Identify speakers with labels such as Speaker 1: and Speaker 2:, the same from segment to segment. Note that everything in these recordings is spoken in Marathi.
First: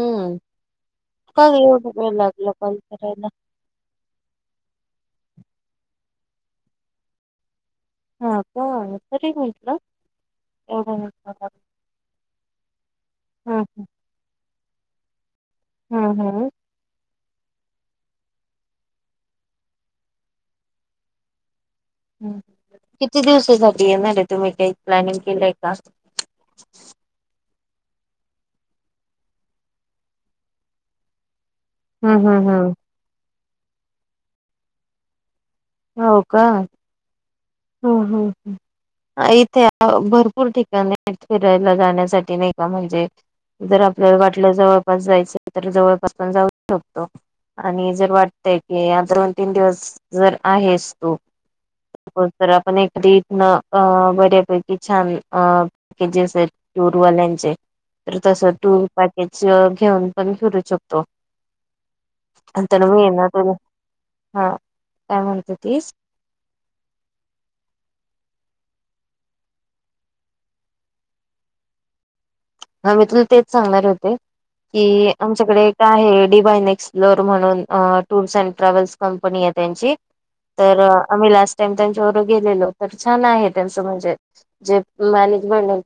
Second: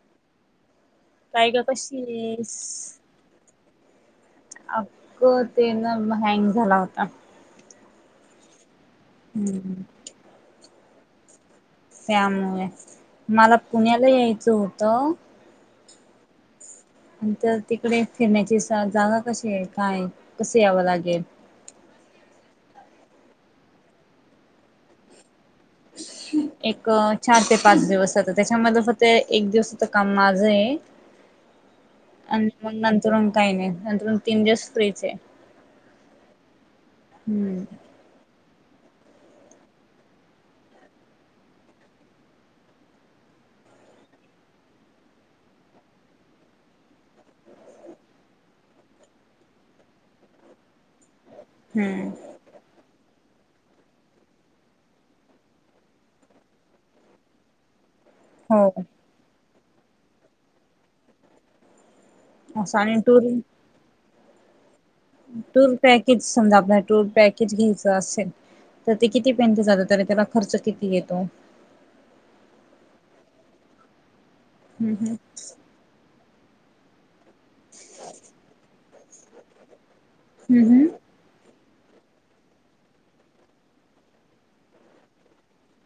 Speaker 1: हम्म, का
Speaker 2: काय ग
Speaker 1: एवढ
Speaker 2: कशी
Speaker 1: वेळ लागलं
Speaker 2: आहेस?
Speaker 1: कॉल करायला?
Speaker 2: अख्क ते ना हँग झाला होता.
Speaker 1: हा का, तरी म्हटलं
Speaker 2: हम्म
Speaker 1: एवढा वेळ का लागला.
Speaker 2: त्यामुळे. मला पुण्याला यायचं होतं.
Speaker 1: हम्म हम्म.
Speaker 2: आणिंतर तिकडे फिरण्याची जागा कशीय, काय, कस यावं लागेल?
Speaker 1: ह किती दिवसासाठी येणार आहे तुम्ही काही, प्लॅनिंग केलंय का?
Speaker 2: एक चार ते पाच दिवसाच, त्याच्यामध्ये फक्त एक दिवसाच काम माझंय.
Speaker 1: हम्म हम्म
Speaker 2: आणि मग
Speaker 1: हम्म
Speaker 2: नंतर मग काही नाही. नंतर मग तीन दिवस फ्रीचय.
Speaker 1: हो का?
Speaker 2: हम्म.
Speaker 1: ह ह ह. इथे भरपूर ठिकाणी फिरायला जाण्यासाठी नाही का, म्हणजे जर आपल्याला वाटलं जवळपास जायचंय, तर जवळपास पण जाऊ शकतो. आणि जर वाटतय की, या दोन तीन दिवस जर आहेस तू
Speaker 2: हम्म.
Speaker 1: तर आपण एखादी इथनं अ- बऱ्यापैकी छान अ पॅकेजेस आहेत टूर वाल्याचे तर तस
Speaker 2: हो
Speaker 1: टूर पॅकेज घेऊन पण फिरू शकतो.
Speaker 2: असं
Speaker 1: तण
Speaker 2: आणि
Speaker 1: मी येना
Speaker 2: टूर
Speaker 1: त, हा. काय म्हणते
Speaker 2: टूर
Speaker 1: तीस
Speaker 2: पॅकेज समजा, आपण टूर पॅकेज घ्यायचं असेल तर ते किती पर्यंत जात, तर त्याला खर्च किती येतो?
Speaker 1: हा मी तुला तेच सांगणार होते.
Speaker 2: हम्म
Speaker 1: की आमच्याकडे एक काय आहे, डिबाईन एक्सप्लोर म्हणून अ -टूर्स अँड ट्रॅव्हल्स कंपनी आहे त्यांची. तर
Speaker 2: हम्म.
Speaker 1: आम्ही लास्ट टाइम त्यांच्या बरोबर गेलेलो. तर छान आहे त्यांचं म्हणजे जे मॅनेज मेंटय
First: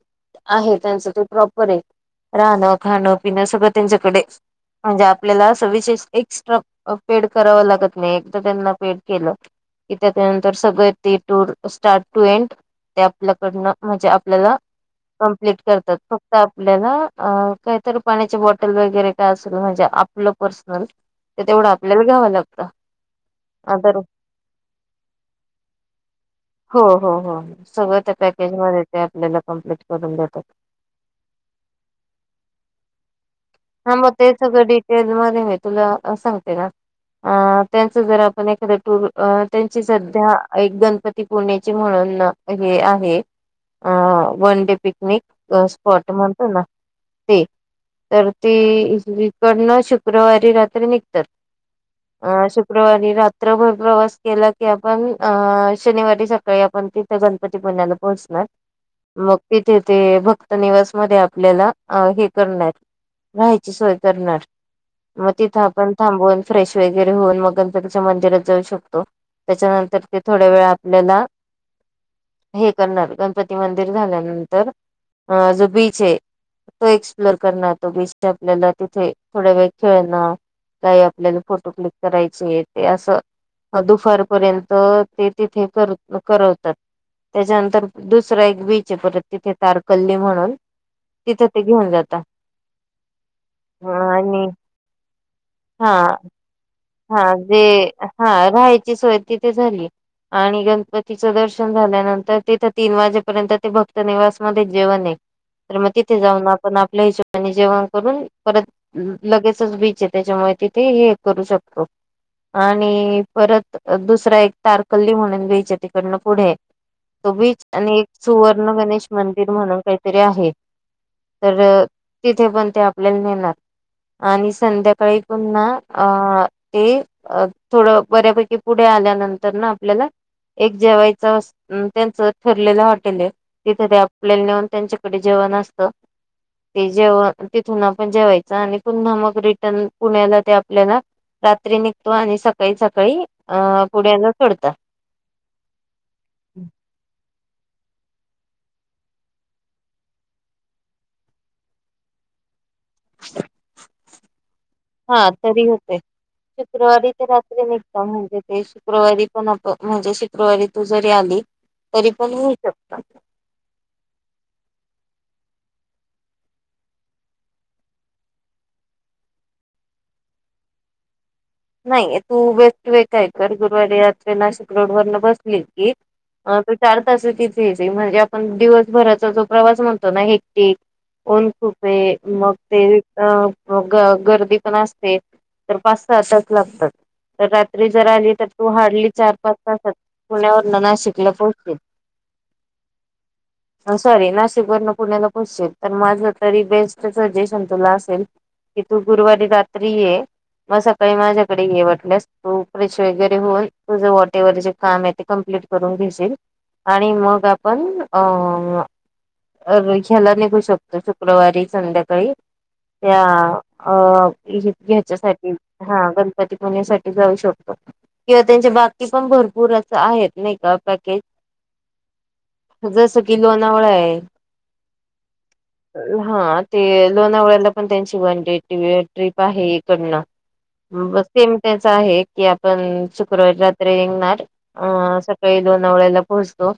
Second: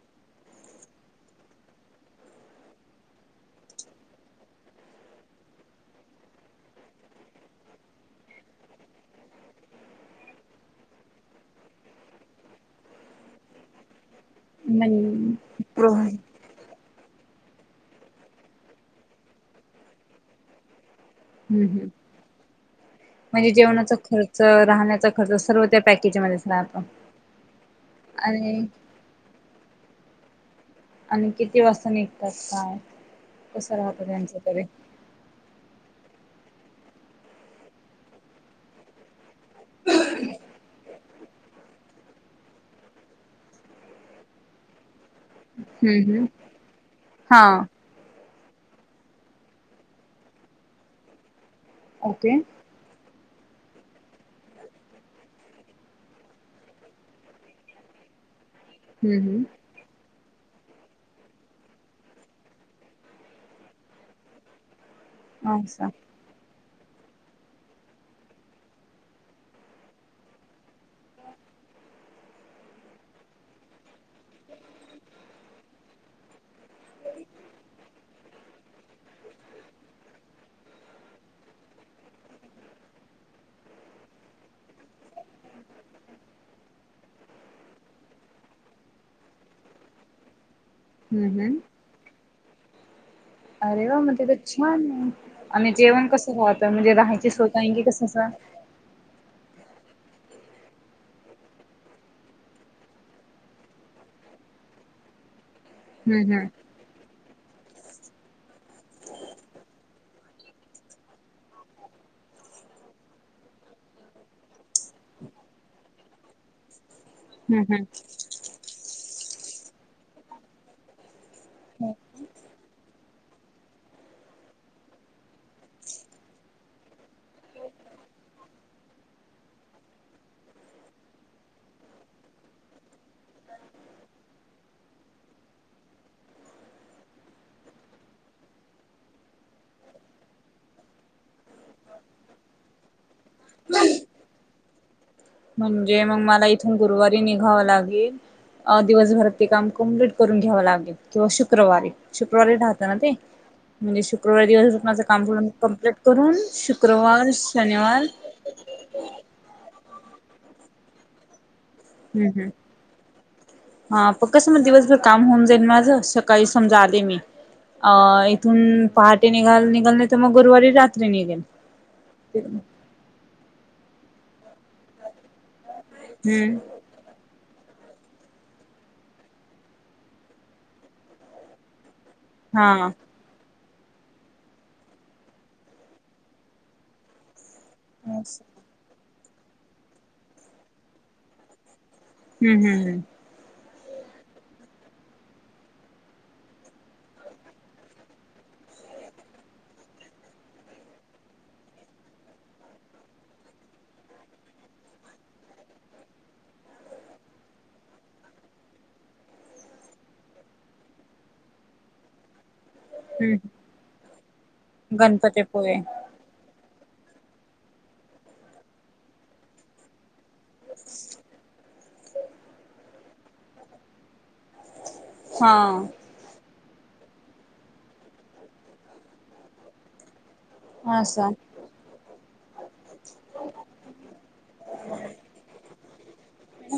Speaker 1: आहे त्यांचं ते प्रॉपरय. राहणं, खाणं, पिणं सगळं त्यांच्याकडे. म्हणजे आपल्याला असं विशेष एक्स्ट्रा अ पेड करावं लागत नाही, एकदा त्यांना पेड केलं. कि त्याच्यानंतर सगळे ते टूर, स्टार्ट टू एंड त्या आपल्याकडन म्हणजे आपल्याला
Speaker 2: म्हण
Speaker 1: कंप्लीट
Speaker 2: प्रो
Speaker 1: करतात. फ
Speaker 2: हम्म
Speaker 1: क्त आपल्याला अ- कायतर पाण्याचे बॉटल वगैरे काय असेल म्हणजे आपलं पर्सनल ते तेवढं
Speaker 2: हम्म.
Speaker 1: आपल्याला घ्याव लागत.
Speaker 2: म्हणजे जेवणाचा खर्च, राहण्याचा खर्च सर्व त्या पॅकेजमध्येध्येच
Speaker 1: हो
Speaker 2: राहत.
Speaker 1: हो हो सगळं त्या पॅकेज मध्ये ते आपल्याला कम्प्लीट करून देतात.
Speaker 2: आणि किती वाजता निघतात काय, कसं राहतं त्यांच्याकडे?
Speaker 1: तेच मधे मी तुला सांगते ना, अ- त्यांच जर आपण एखाद टूर अ- त्यांची सध्या ऐक गणपती ती पुण्याची म्हणून हे आहे, अ -वन डे पिकनिक. अ
Speaker 2: हम्म
Speaker 1: स्पॉट
Speaker 2: हम्म.
Speaker 1: म्हणतो ना, ते.
Speaker 2: हा
Speaker 1: तर ती इकडनं शुक्रवारी रात्री निघतात. अ-
Speaker 2: ओके.
Speaker 1: श शुक्रवारी रात्रभर प्रवास केला की आपण अ -शनिवारी सकाळी आपण ती गणपतीपनण्याला पोहोचणार.
Speaker 2: हम्म
Speaker 1: मग
Speaker 2: हम्म.
Speaker 1: तिथे ते भक्तनिवास मध्ये आपल्याला अ हे करणार राहायची सोय करणार. म तिथं
Speaker 2: असं.
Speaker 1: आपण थांबून फ्रेश वेगैरे होऊन मग गणपतीच्या मंदिरात जाऊ शकतो. त्याच्यानंतर ते थोड्या वेळ आपल्याला हे करणार गणपती मंदिर झाल्यानंतर, अ -जो बीच आहे तो एक्सप्लोर करणार तो बीच आपल्याला तिथे थोड्या वेळ खेळणं काही आपल्याला फोटो क्लिक करायचं आहे ते असं अ दुफारपर्यंत ते तिथे कर करवतात. त्याच्यानंतर दुसरा एक बीच आहे परत तिथे तारकल्ली म्हणून
Speaker 2: हम्म
Speaker 1: तिथं
Speaker 2: हम्म.
Speaker 1: ते घेऊन जाता.
Speaker 2: अरे वा मध्ये तर
Speaker 1: आणि
Speaker 2: छान आहे आणि
Speaker 1: हा
Speaker 2: जेवण कसं व्हाल?
Speaker 1: हा जे हा राहायची सोय तिथे झाली. आणि गणपतीचं दर्शन झाल्यानंतर तिथ तीन वाजेपर्यंत ते भक्तनिवास मध्ये जेवणय. तर मग तिथे
Speaker 2: हम्म हम्म.
Speaker 1: जाऊन आपण आपल्या हिच्या आणि जेवण करून परत लगेचच बीचय, त्याच्यामुळे तिथे हे करू शक अ आणि परत दुसरा एक तारकल्ली म्हणून बीचय ते पण मग पुढे. तो बीच
Speaker 2: हम्म
Speaker 1: आणि
Speaker 2: हम्म.
Speaker 1: एक सुवर्ण गणेश मंदिर म्हणून काहीतरी आहे. तर तिथे पण त्या आपल्याला नेणार आणि संध्याकाळी पुन्हा अ ते अ थोडं बऱ्यापैकी पुढे आल्यानंतर ना आपल्याला एक जेवायच त्यांचं ठरलेलं हॉटेलय तिथे ते आपल्याला नेऊन त्यांच्याकडे जेवण असतं. ते जेव तिथून आपण जेवायचं आणि पुन्हा मग रिटर्न पुण्याला ते आपल्याला रात्री निघतो आणि सकाळी सकाळी अ -पुड्याला सोडता.
Speaker 2: म्हणजे मग मला इथून गुरुवारी निघावं लागेल अ दिवसभरात ते काम कम्प्लीट करून घ्यावं लागेल, किंवा शुक्रवारी शुक्रवारी ढा तरांती. म्हणजे शुक्रवारी दिवसभर माझं काम
Speaker 1: हा
Speaker 2: पूर्ण
Speaker 1: तरी
Speaker 2: कम्प्लीट
Speaker 1: होते
Speaker 2: करून,
Speaker 1: शुक्रवारी ते
Speaker 2: शुक्रवार,
Speaker 1: रात्री निघता
Speaker 2: शनिवार
Speaker 1: म्हणजे ते शुक्रवारी पण आप म्हणजे शुक्रवारी तू जरी आली, तरी
Speaker 2: हम्म
Speaker 1: पण
Speaker 2: हम्म
Speaker 1: येऊ शकता.
Speaker 2: हा प कसं म दिवसभर काम होऊन जाईल माझ, सकाळी समजा आले मी. अ इथून पहाटे निघाल निघाल नाही तर मग गुरुवारी रात्री निघेन.
Speaker 1: नाही तू बेस्ट वे काय कर, गुरुवारी रात्री नाशिक रोड वरन बसली की
Speaker 2: हम्म
Speaker 1: अ ते चार तास तिथयची म्हणजे आपण दिवसभराचा जो प्रवास म्हणतो ना हेटिक ओन खूप मग
Speaker 2: हा
Speaker 1: ते अ- गर्दी पण असते. तर पाच तासांत लागतात. तर रात्री जर
Speaker 2: हम्म
Speaker 1: आली तर तू हार्डली चार पाच तासात पुण्यावरन नाशिकला पोहचेन.
Speaker 2: हम्म हम्म हम्म.
Speaker 1: सॉरी नाशिक वरन पुण्याला पोहचशील, तर माझ तरी बेस्ट सजेशन तुला असेल की तू गुरुवारी रात्री ये. मग सकाळी माझ्याकडे ये वाटल्यास तू फ्रेश वगैरे होऊन, तुझ वॉटेवर जे काम आहे ते कंप्लीट करून घेशील. आणि मग आपण अ अ घ्यायला निघू शकतो, शुक्रवारी संध्याकाळी त्या
Speaker 2: हम्म
Speaker 1: अ - ह्याच्यासाठी
Speaker 2: गणपतीपुळे
Speaker 1: हा गण पती पूण्यासाठी जाऊ शकतो, किंवा त्यांच्या बाकी पण भरपूर असं आहेत नाही पर पॅकेज, जस की लोनावळाय.
Speaker 2: हा
Speaker 1: हा ते लोणावळ्याला पण त्यांची वन डे टीव्ही वर टिप आहे हे पण.
Speaker 2: हा असा
Speaker 1: सेम त्याच आहे की आपण शुक्रवारी रात्री निघणार अं सकाळी दोनवळ्याला पोहोचतो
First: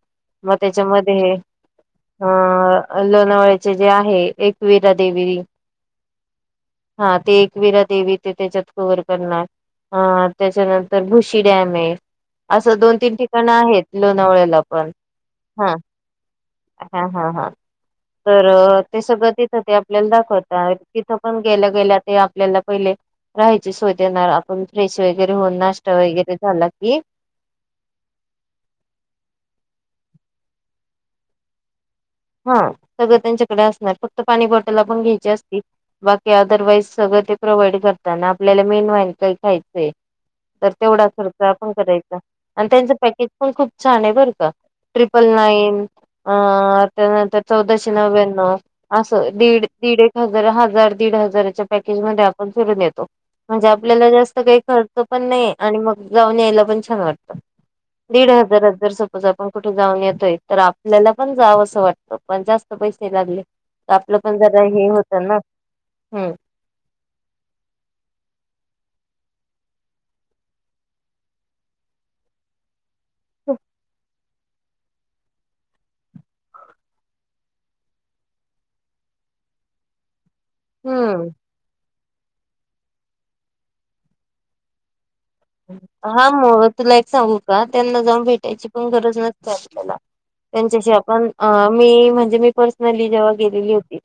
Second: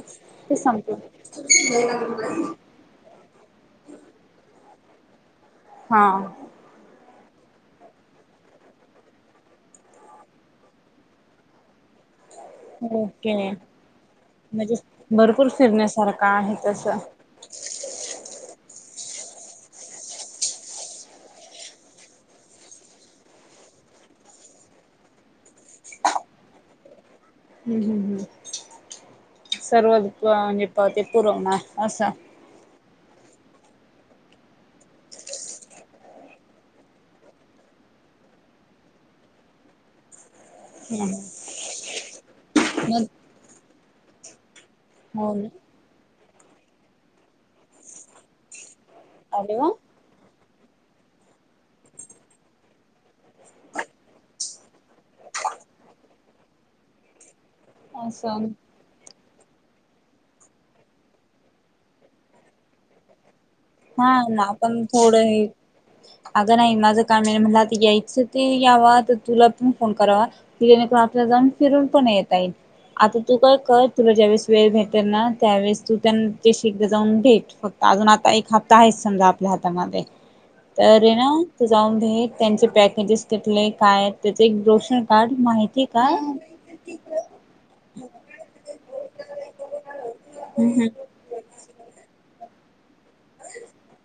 Speaker 1: मग
Speaker 2: ते संपलं
Speaker 1: त्याच्यामध्येकोण
Speaker 2: [inaudible]
Speaker 1: अ लोणावळचे जे आहे एकवीरा देवी
Speaker 2: हा
Speaker 1: हा ते एकविरा देवी ते त्याच्यात कवर करणार ह त्याच्यानंतर भुशी डॅम आहे असं दोन तीन
Speaker 2: ओके
Speaker 1: ठिकाण आहेत लोणावळ्याला
Speaker 2: म्हणजे
Speaker 1: पण
Speaker 2: भरपूर
Speaker 1: हा
Speaker 2: फिरण्यासारखं आहे तसं.
Speaker 1: हा ह हां
Speaker 2: [inaudible]
Speaker 1: तर ते सगळं तिथं ते आपल्याला दाखवत तिथं पण गेल्या गेल्या ते आपल्याला पहिले राहायची सोयध येणार आपण फ्रेश वगैरे होऊन नाश्ता वगैरे झाला की
Speaker 2: हम् हम् हम् सर्व म्हजे पावते पुरवना असा
Speaker 1: हा सगळं त्यांच्याकडे असणार फक्त पाणी बॉटल पण घ्यायची असती बाकी अदरवाईज सगळं ते प्रोव्हाइड करताना आपल्याला मेन वन काही खायचंय तर तेवढा खर्च आपण करायचा आणि त्यांच
Speaker 2: मग
Speaker 1: पॅकेज पण खूप छान आहे बरं का ट्रिपल
Speaker 2: हो
Speaker 1: नाईन अ त्यानंतर चौदाशे नव्याण्णव असं
Speaker 2: अरे
Speaker 1: दीड
Speaker 2: वा
Speaker 1: दीड एक हजार हजार दीड हजाराच्या पॅकेज मध्ये आपण फरून येतो म्हणजे आपल्याला जास्त काही खर्च पण नाही आणि मग गाऊन यायला पण छान वाटतं दीड
Speaker 2: असं
Speaker 1: हजारात जर सपोज आपण कुठे जाऊन येतोय तर आपल्याला पण जाव असं वाटत पण जास्त पैसे लागले तर
Speaker 2: हा
Speaker 1: आपलं पण
Speaker 2: ना
Speaker 1: जरा
Speaker 2: आपण
Speaker 1: हे होत
Speaker 2: थोडं
Speaker 1: ना
Speaker 2: हे
Speaker 1: हम्
Speaker 2: अगं नाही माझं काम नाही म्हला आता यायचं ते याव तर तुला पण फोन करावा ति नक आपला जाऊन फिरून पण येता येईल आता तू काय क तुला ज्यावेेळेस वेळ भेट ना त्यावेळेस तू त्यां एकदा जाऊन भेट फक्त अजून आ एक ह आहे समजा आपल्या हातामध्ये तर ना
Speaker 1: हम्म
Speaker 2: तर जाऊन घ त्यांचे पॅकेजेस कथले काय आहेत त्याचे एक दोष काढ मा
Speaker 1: हा मग तुला एक सांगू का त्यांना जाऊन भेटायची पण गरज नसते आपल्याला
Speaker 2: हम्म हम्म.
Speaker 1: त्यांच्याशी आपण मी म्हणजे मी पर्सनली जेव्हा गेलेली होती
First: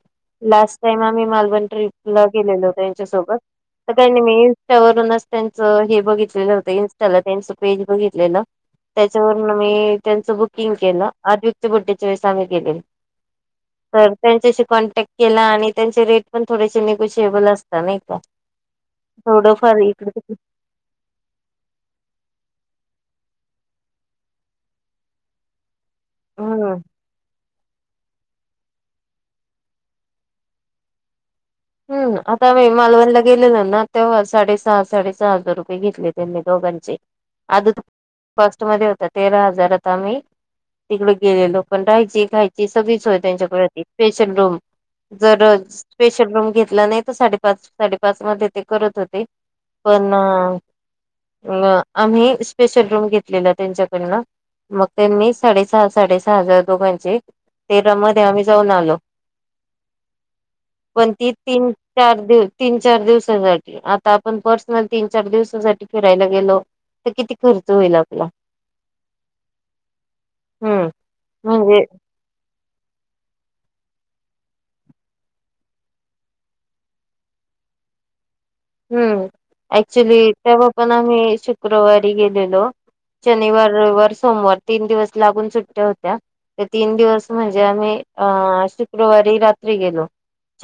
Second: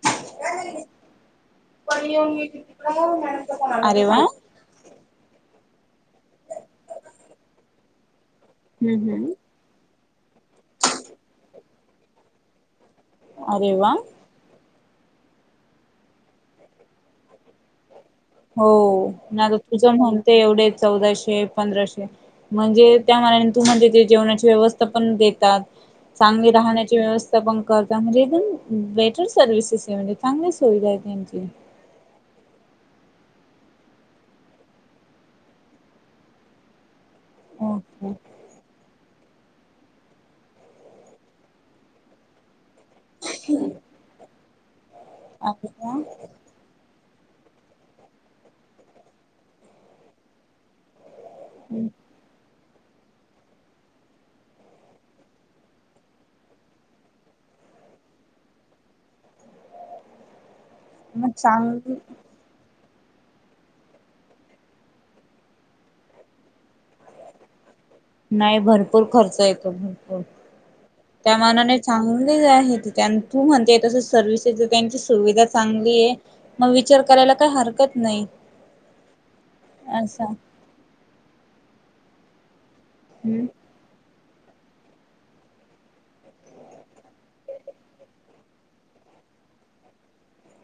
Speaker 1: लास्ट टाइम आम्ही मालबर्न ट्रिपला गेलेल होत त्यांच्यासोबत तर
Speaker 2: अरे वा
Speaker 1: त्यांनी मी त्यावरूनच त्यांच हे बघितलेलं होत इन्स्टाला त्यांच पेज बघितलेलं
Speaker 2: हम्म हम्म.
Speaker 1: त्याच्यावरून त्यांचं बुकिंग केलं आधच्या बुड्याच्या वेस आम्ही केलेले
Speaker 2: अरे वा
Speaker 1: त्यांच्याशी कॉन्टॅक्ट केला आणि त्यांचे रेट पण थोडेसे निगोशिएबल असत नाही का
Speaker 2: हो ना तर
Speaker 1: थोडंफार
Speaker 2: तुझं
Speaker 1: इकडे
Speaker 2: म्हणते
Speaker 1: तिकडे
Speaker 2: एवढे चौदाशे पंधराशे म्हणजे त्या मनाने तुम्हाला तिथे जेवणाची व्यवस्था पण देतात. चांगली
Speaker 1: हम्म
Speaker 2: राहण्याची व्यवस्था पण करत म्हणजे एकदम बेटर सर्विसेस आहे म्हणजे चांगली सुविधा आहे त्यांची.
Speaker 1: हम्म! आता आम्ही मालवणला गेलेलो ना तेव्हा साडे सहा साडेसहा हजार रुपये घेतले त्यांनी दोघांचे.
Speaker 2: ओके
Speaker 1: [inaudible] फर्स्ट मध्ये होता तेरा हजारात आम्ही तिकड गेलेलो पण राहायची खायची. ती सगळी सोय त्यांच्याकडे होती. स्पेशल जर
Speaker 2: अरे वा.
Speaker 1: स्पेशल रूम घेतला नाही तर साडेपाच साडेपाच मध्ये ते करत होते पण अ आम्ही स्पेशल रूम घेतलेला त्यांच्याकडन मग त्यांनी साडेसहा साडेसहा हजार दोघांचे तेरा मध्ये आम्ही जाऊन आलो.
Speaker 2: [inaudible] मग
Speaker 1: कोणती?
Speaker 2: चांगली
Speaker 1: [unintelligible] तीन चार दिवसासाठी आता आपण पर्सनल तीन चार दिवसासाठी फिरायला गेलो. तर किती खर्च होईल. आपला
Speaker 2: नाही भरपूर खर्च येतो, भरपूर.
Speaker 1: हम्म
Speaker 2: त्या मानाने
Speaker 1: म्हणजे
Speaker 2: चांगलीज आहे ती त्यानं. तू म्हणतेय तसं सर्विसेस त्यांची सुविधा चांगलीय. मग विचार करायला काही हरकत नाही.
Speaker 1: हम्म ऍक्च्युली
Speaker 2: असं
Speaker 1: तेव्हा पण आम्ही शुक्रवारी गेलेलो.
Speaker 2: हम्म
Speaker 1: शनिवार रविवार, सोमवार. तीन दिवस लागून सुट्ट्या होत्या. ते तीन दिवस म्हणजे आम्ही अ -शुक्रवारी रात्री गेलो.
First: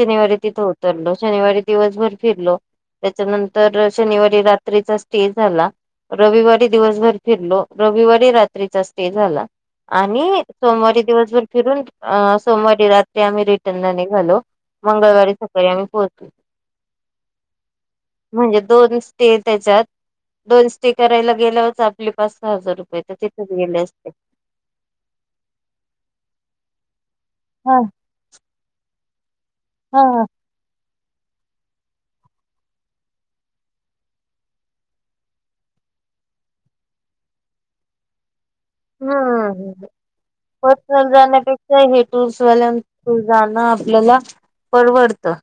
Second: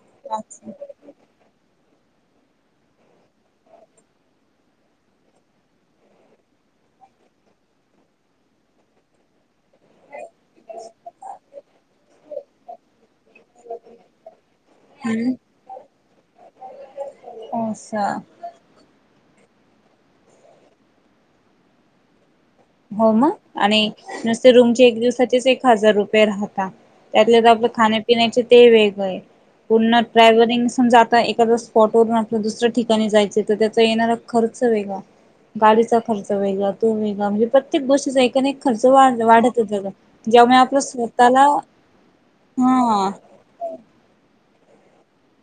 Speaker 1: शनिवारी तिथ
Speaker 2: अच्छा
Speaker 1: उतरलो. शनिवारी दिवसभर फिरलो. त्याच्यानंतर शनिवारी रात्रीचा स्टे झाला. रविवारी दिवसभर फिरलो. रविवारी रात्रीचा स्टे झाला. आणि सोमवारी दिवसभर फिरून अ -सोमवारी रात्री आम्ही रिटर्नला निघालो. मंगळवारी
Speaker 2: हम्म
Speaker 1: सकाळी आम्ही पोहचलो.
Speaker 2: असं.
Speaker 1: म्हणजे दोन स्टे त्याच्यात, दोन स्टे करायला गेल्या हो आपली पाच सहा हजार रुपये
Speaker 2: हो
Speaker 1: तर
Speaker 2: मग
Speaker 1: तिथच गेले
Speaker 2: आणि
Speaker 1: असते.
Speaker 2: नुसते रूमचे एक दिवसाचेच एक हजार रुपये राहता. त्यात आपल
Speaker 1: हा
Speaker 2: खान्या पिण्याचे ते वेगळे. पूर्ण
Speaker 1: हा.
Speaker 2: ट्रॅव्हलिंग समजा आता एखादा स्पॉटवरून आपल्या दुसऱ्या ठिकाणी जायच तर त्याचा येणारा खर्च वेगळा. गाडीचा खर्च वेगळा तो वेगळा, म्हणजे प्रत्येक गोष्टीचा एक ना एक खर्च वा
Speaker 1: हा
Speaker 2: वाढतच जातो. ज्यामुळे आपलं
Speaker 1: पर्सनल
Speaker 2: स्वतःला
Speaker 1: जाण्यापेक्षा, हे टूर्स वाल्यां
Speaker 2: हा
Speaker 1: जाणं आपल्याला परवडतं.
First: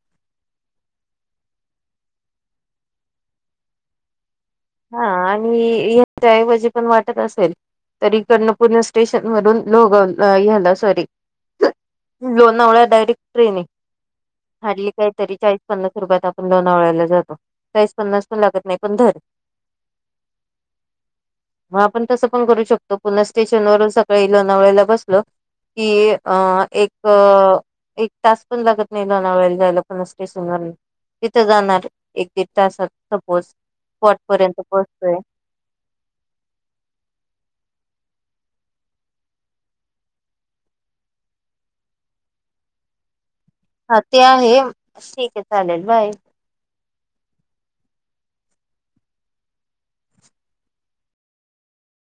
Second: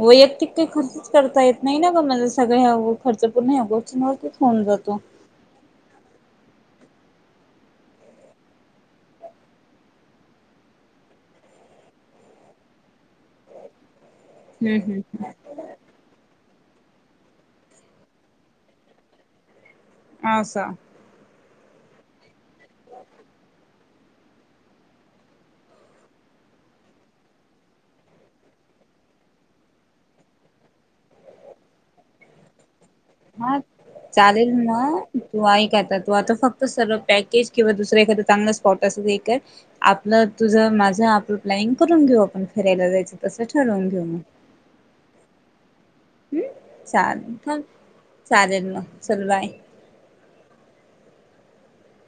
Speaker 2: वैयक्तिक काही खर्चच करता येत नाही ना ग, मग सगळा खर्च पूर्ण ह्या गोष्टींनाच होतोच. होऊन जातो.
Speaker 1: मी याच्याऐवजी पण वाटत असेल तरी इकडनं पुणे स्टेशन वरून लोग ह्याला सॉरी. लोणावळ्या डायरेक्ट ट्रेन आहे,
Speaker 2: हम्म
Speaker 1: हार्डली काही
Speaker 2: हम्म
Speaker 1: तरी चाळीस पन्नास रुपयात आपण लोणावळाल्या जातो. चाळीस पन्नास पण लागत नाही, पण धर
Speaker 2: आसा.
Speaker 1: मग आपण तसं पण करू शकतो, पुन्हा स्टेशनवरून सकाळी लोणावळेला बसलो कि अ एक अ एक तास पण लागत नाही, लोनावळेला जायला पुणे स्टेशन वरून. तिथं जाणार एक दीड तासात सपोज
Speaker 2: हा
Speaker 1: स्पॉट
Speaker 2: चालेल
Speaker 1: पर्यंत
Speaker 2: मग,
Speaker 1: पोहोचतोय
Speaker 2: तू ऐक आता तू आता फक्त सर्व पॅकेज किंवा दुसरं एखादं चांगलं स्पॉट असं हे कर आपलं, तुझं, माझं, आपलं प्लॅनिंग करून घेऊ आपण फिरायला जायचं. तसं ठरव.
Speaker 1: हा ते आहे. ठीक आहे चालेल बाय.
Speaker 2: हुं. चालेल चालेल, चल बाय.